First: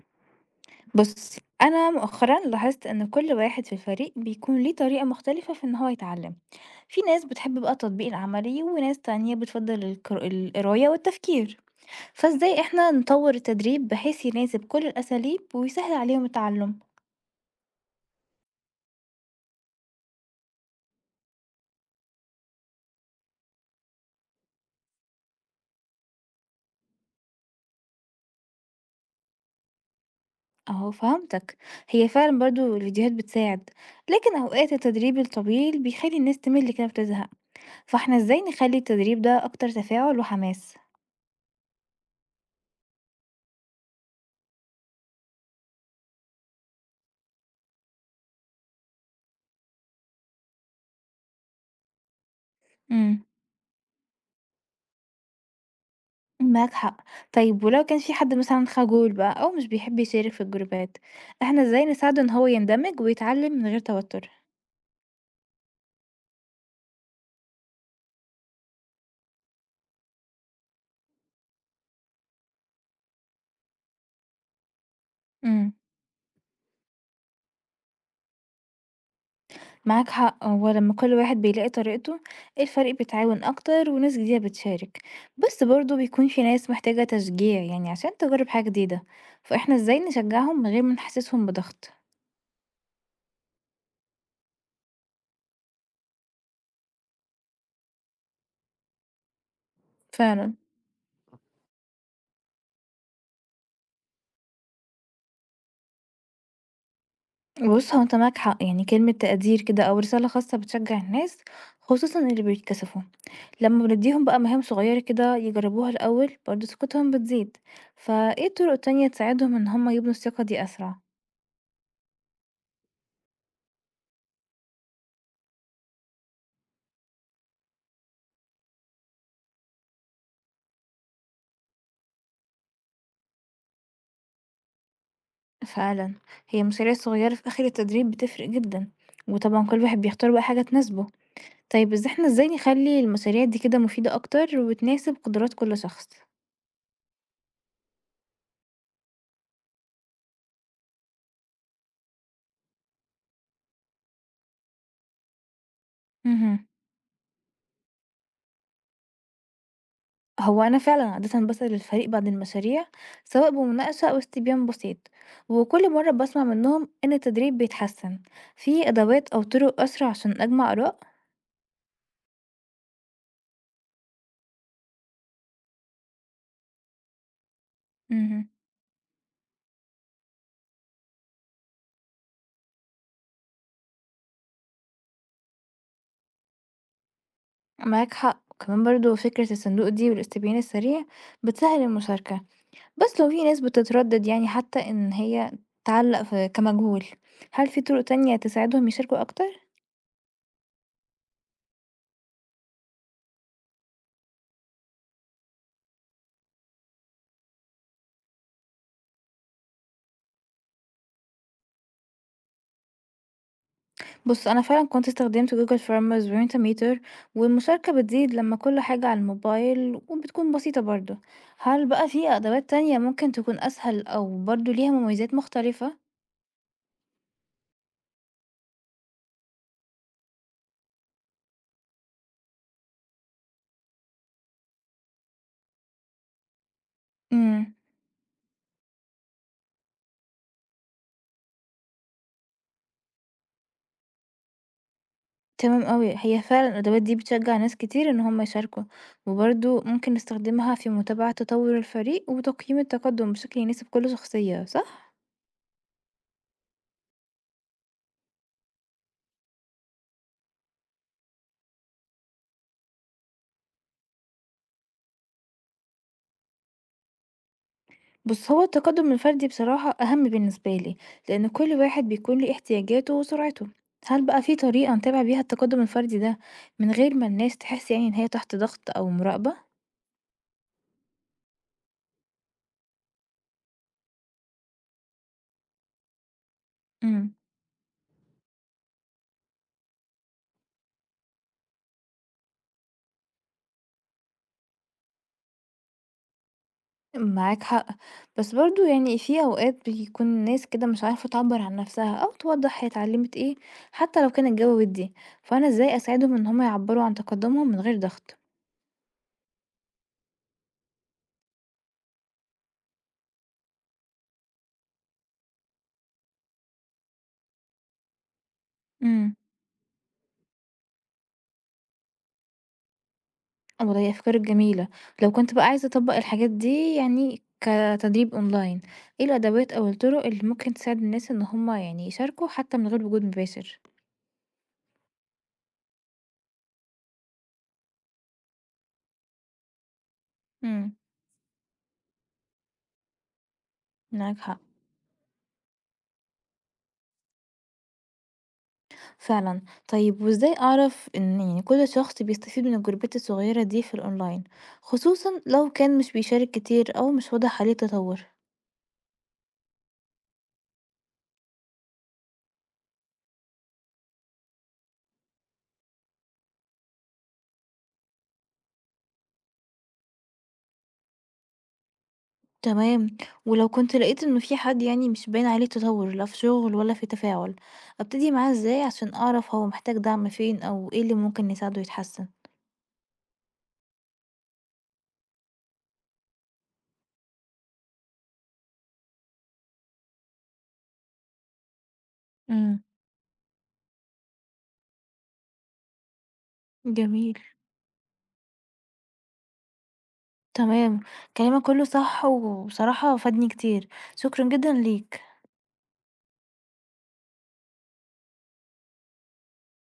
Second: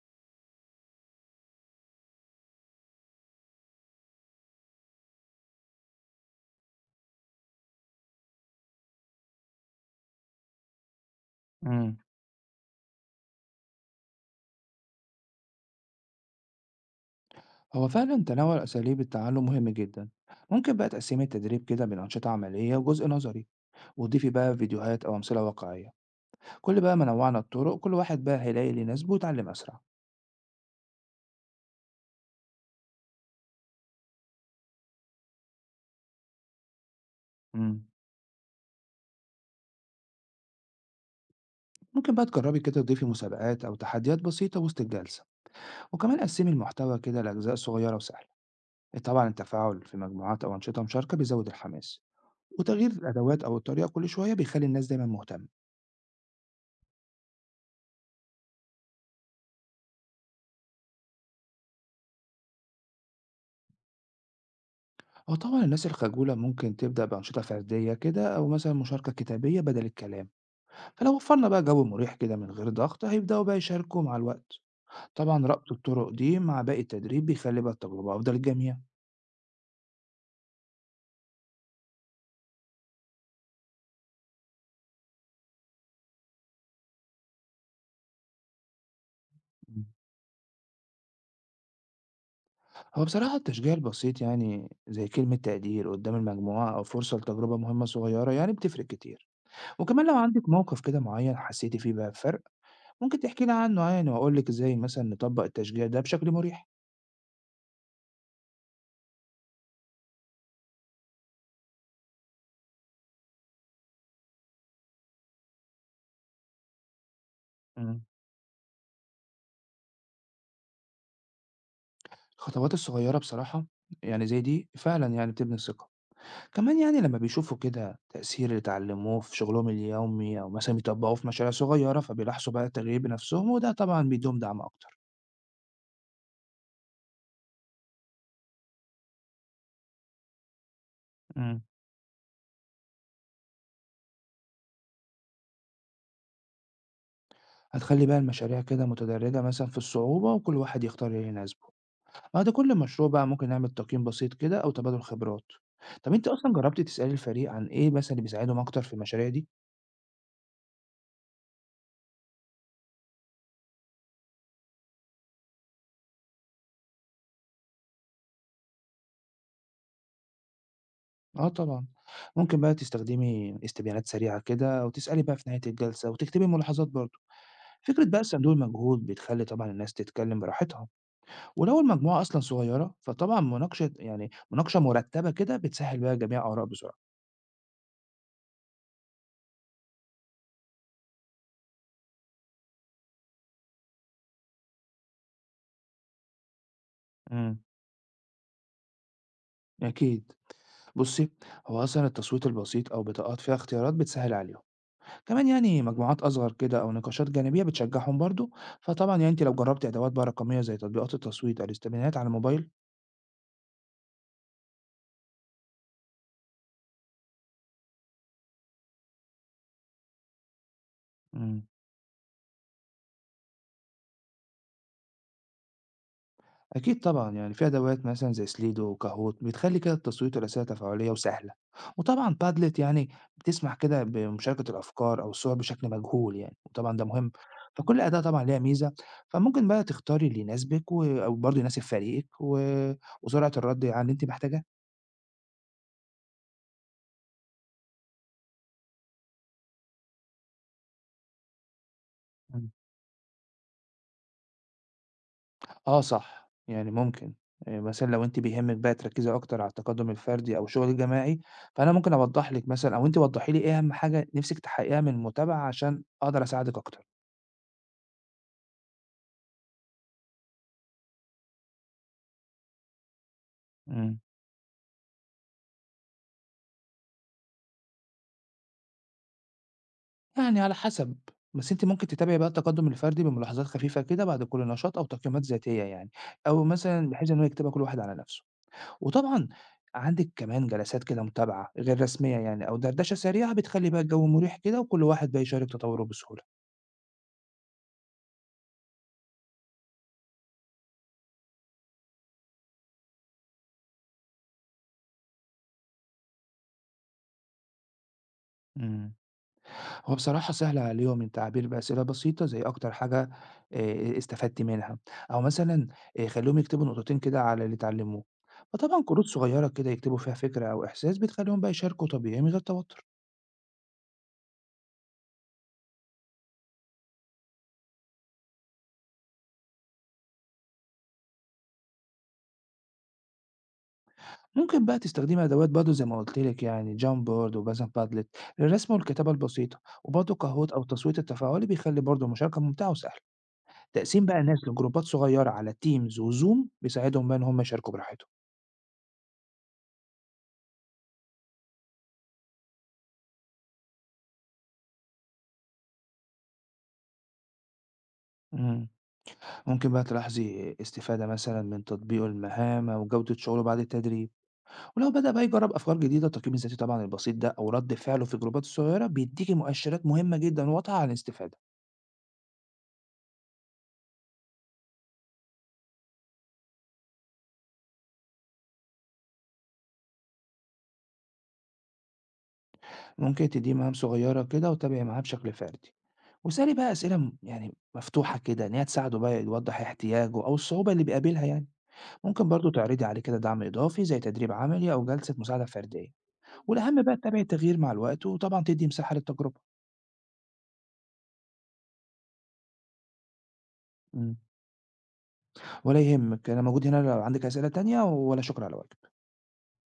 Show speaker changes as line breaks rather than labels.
بُصّي، أنا مؤخرًا لاحظت إن كل واحد في الفريق بيكون ليه طريقة مختلفة في إن هو يتعلم، في ناس بتحب بقى التطبيق العملي وناس تانية بتفضّل القراية والتفكير،
امم
فإزاي إحنا نطوّر التدريب بحيث يناسب كل الأساليب ويسهّل عليهم التعلم؟
هو فعلا تنوع أساليب التعلم مهم جدا. ممكن بقى تقسمي التدريب كده بين أنشطة عملية وجزء نظري. وتضيفي بقى فيديوهات أو أمثلة واقعية. كل بقى ما نوعنا الطرق كل واحد بقى هيلاقي اللي يناسبه ويتعلم أسرع.
أهو فهمتك، هي فعلًا برضه الفيديوهات بتساعد، لكن أوقات التدريب الطويل بيخلّي الناس تمِل كده وتزهق،
امم
فإحنا إزاي نخلّي التدريب ده أكتر تفاعل وحماس؟
ممكن بقى تجربي كده تضيفي مسابقات أو تحديات بسيطة وسط الجلسة. وكمان قسمي المحتوى كده لأجزاء صغيرة وسهلة. طبعا التفاعل في مجموعات أو أنشطة مشاركة بيزود الحماس. وتغيير
إمم.
الأدوات أو الطريقة كل شوية بيخلي الناس دايما مهتمة.
معاك حق. طيب ولو كان في حد مثلا خجول بقى أو مش بيحب يشارك في الجروبات، احنا ازاي نساعده ان هو يندمج ويتعلم من غير توتر؟
هو طبعًا الناس الخجولة ممكن تبدأ بأنشطة فردية كده أو مثلًا مشاركة كتابية بدل الكلام، فلو وفرنا بقى جو مريح كده من غير ضغط هيبدأوا بقى يشاركوا مع الوقت، طبعًا ربط
امم.
الطرق دي مع باقي التدريب بيخلي بقى التجربة أفضل للجميع.
معاك حق، هو لما كل واحد بيلاقي طريقته الفريق بيتعاون أكتر وناس جديدة بتشارك، بس برضه بيكون في ناس محتاجة تشجيع يعني عشان تجرب حاجة جديدة، فاحنا
مم.
ازاي نشجعهم من غير ما نحسسهم بضغط؟
هو بصراحة التشجيع البسيط يعني زي كلمة تقدير قدام المجموعة أو فرصة لتجربة مهمة صغيرة يعني بتفرق كتير، وكمان لو عندك
فعلا.
موقف كده معين حسيتي فيه بقى بفرق. ممكن تحكي لي عنه يعني وأقول لك إزاي مثلًا نطبق التشجيع ده بشكل مريح.
بص، هو انت معاك حق، يعني كلمة تقدير كده أو رسالة خاصة بتشجع الناس، خصوصا اللي بيتكسفوا. لمّا بندّيهم بقى مهام صغيّرة كده يجرّبوها الأول، برضه ثقتهم بتزيد،
مم.
فإيه طرق تانية تساعدهم إن هُم يبنوا الثقة دي أسرع؟
الخطوات الصغيرة بصراحة يعني زي دي فعلًا يعني بتبني الثقة، كمان يعني لمّا بيشوفوا كده تأثير اللي اتعلموه في شغلهم اليومي أو مثلًا بيطبقوه في مشاريع صغيرة، فبيلاحظوا بقى التغيير بنفسهم وده طبعًا بيديهم دعم أكتر.
فعلًا، هي مشاريع صغيّرة في آخر التدريب بتفرق جدًا، وطبعًا كل واحد بيختار بقى حاجة تناسبه.
امم.
طيب إحنا إزاي نخلّي المشاريع دي كده مفيدة أكتر وتناسب قدرات كل شخص؟
هتخلّي بقى المشاريع كده متدرجة مثلًا في الصعوبة وكل واحد يختار اللي يناسبه، بعد كل مشروع بقى ممكن نعمل تقييم بسيط كده أو تبادل خبرات. طب أنتِ أصلًا
اهم.
جربتِ تسألي الفريق عن إيه مثلًا اللي بيساعدهم أكتر في المشاريع دي؟
هو أنا فعلًا عادةً باسأل الفريق بعد المشاريع، سواء بمناقشة أو استبيان بسيط، وكل مرّة باسمع منّهم إن التدريب بيتحسن. في أدوات أو طرق أسرع عشان أجمع آراء؟
آه طبعًا، ممكن بقى تستخدمي استبيانات سريعة كده وتسألي بقى في نهاية الجلسة وتكتبي ملاحظات برضه، فكرة بقى
اهم.
صندوق المجهود بتخلّي طبعًا الناس تتكلم براحتها، ولو المجموعة أصلًا صغيرة فطبعًا مناقشة يعني مناقشة مرتبة كده بتسهّل بقى جميع آراء بسرعة.
معاك حق، وكمان برضه فكرة الصندوق دي والاستبيان السريع بتسهّل المشاركة، بس لو في ناس بتتردد يعني حتى إن هي تعلّق في كمجهول،
إمم.
هل في طرق تانية تساعدهم يشاركوا أكتر؟
أكيد. بُصّي، هو أصلًا التصويت البسيط أو بطاقات فيها اختيارات بتسهّل عليهم، كمان يعني مجموعات أصغر كده أو نقاشات جانبية بتشجّعهم برضه، فطبعًا يعني أنتِ لو جرّبتِ أدوات بقى رقمية زي تطبيقات التصويت أو الاستبيانات على الموبايل.
بُص، أنا فعلًا كنت استخدمت Google Farmers وMentimeter، والمشاركة بتزيد لمّا كل حاجة على الموبايل وبتكون بسيطة برضه،
إمم.
هل بقى في أدوات تانية ممكن تكون أسهل أو برضه ليها مميزات مختلفة؟
أكيد طبعًا، يعني في أدوات مثلًا زي سليدو وكاهوت بتخلّي كده التصويت والأسئلة تفاعلية وسهلة، وطبعًا بادلت يعني بتسمح كده بمشاركة الأفكار أو الصور بشكل مجهول يعني، وطبعًا ده مهم،
إمم.
فكل أداة طبعًا ليها ميزة، فممكن بقى تختاري اللي يناسبِك أو برضه يناسب فريقِك وسرعة الرد يعني اللي أنتِ محتاجاها.
تمام أوي، هي فعلًا الأدوات دي بتشجّع ناس كتير إن هم يشاركوا، وبرضه ممكن نستخدمها في متابعة تطوّر الفريق
إمم.
وتقييم التقدّم بشكل يناسب كل شخصية، صح؟
آه صح، يعني ممكن مثلًا لو أنتِ بيهمِك بقى تركّزي أكتر على التقدم الفردي أو الشغل الجماعي، فأنا ممكن أوضّح لِك مثلًا أو أنتِ وضّحي لي إيه أهم حاجة نِفسِك تحققيها من المتابعة عشان أقدر أساعدِك أكتر.
بُص، هو التقدّم الفردي بصراحة أهم بالنسبة لي، لإن كل واحد بيكون ليه احتياجاته وسرعته،
إمم.
هل بقى في طريقة نتابع بيها التقدّم الفردي ده من غير ما الناس تحس يعني إن هي تحت ضغط أو مراقبة؟
يعني على حسب، بس أنتِ ممكن تتابعي بقى التقدُّم الفردي بملاحظات خفيفة كده بعد كل نشاط أو تقييمات ذاتية يعني، أو مثلًا بحيث
إمم.
إن هو يكتبها كل واحد على نَفْسه. وطبعًا عندِك كمان جلسات كده متابعة غير رسمية يعني أو دردشة سريعة بتخلّي بقى الجو مُريح كده وكل واحد بقى يشارك تطوّره بسهولة.
معاك حق، بس برضو يعني في اوقات بيكون ناس كده مش عارفة تعبر عن نفسها او توضح هي اتعلمت ايه، حتى لو كان الجو ودي، فانا ازاي اساعدهم ان هما يعبروا عن تقدمهم من غير ضغط؟
إمم. هو بصراحة سهل عليهم التعبير بأسئلة بسيطة زي أكتر حاجة استفدت منها أو مثلا خليهم يكتبوا نقطتين كده على اللي اتعلموه. فطبعا كروت
امم.
صغيرة كده يكتبوا فيها فكرة أو إحساس بتخليهم بقى يشاركوا طبيعي من غير توتر.
والله دي افكار جميلة، لو كنت بقى عايزة اطبق الحاجات دي يعني كتدريب اونلاين، ايه الادوات او الطرق اللي ممكن تساعد الناس ان هما يعني يشاركوا حتى من غير وجود مباشر؟
ممكن بقى تستخدمي أدوات برضه زي ما قلت لك يعني جام بورد وبازن بادلت للرسم والكتابة البسيطة وبرضه كاهوت أو
امم.
التصويت التفاعلي بيخلي برضه المشاركة ممتعة وسهلة. تقسيم
معاك
بقى الناس
حق،
لجروبات صغيرة على تيمز وزوم بيساعدهم بقى إن هم يشاركوا براحتهم.
فعلًا، طيب وإزاي أعرف إن يعني كل شخص بيستفيد من الجروبات الصغيرة دي في الأونلاين، خصوصًا لو كان مش بيشارك كتير أو مش واضح عليه تطور؟
مم. ممكن بقى تلاحظي استفادة مثلا من تطبيقه المهام أو جودة شغله بعد التدريب. ولو بدأ بقى يجرب أفكار جديدة التقييم الذاتي طبعا البسيط ده أو رد فعله في الجروبات الصغيرة بيديكي مؤشرات مهمة جدا واضحة عن الاستفادة.
تمام، ولو كنت لقيت إنه في حد يعني مش باين عليه تطور لا في شغل ولا في تفاعل، أبتدي معاه إزاي عشان أعرف هو محتاج دعم فين أو إيه اللي ممكن يساعده يتحسن؟
ممكن تديه مهام صغيرة كده وتتابعي معاه بشكل فردي. وسألي بقى أسئلة يعني مفتوحة كده إن هي تساعده بقى يوضح احتياجه أو الصعوبة اللي بيقابلها يعني. ممكن برضه
امم.
تعرضي عليه كده دعم إضافي زي تدريب عملي أو جلسة مساعدة فردية. والأهم بقى
جميل.
تتابعي التغيير مع الوقت وطبعا تدي مساحة للتجربة.
تمام، كلامك كله صح وبصراحة فادني كتير، شكرًا جدًا ليك.
ولا يهمِّك، أنا موجود هنا لو عندِك أسئلة تانية، ولا شكر على واجب.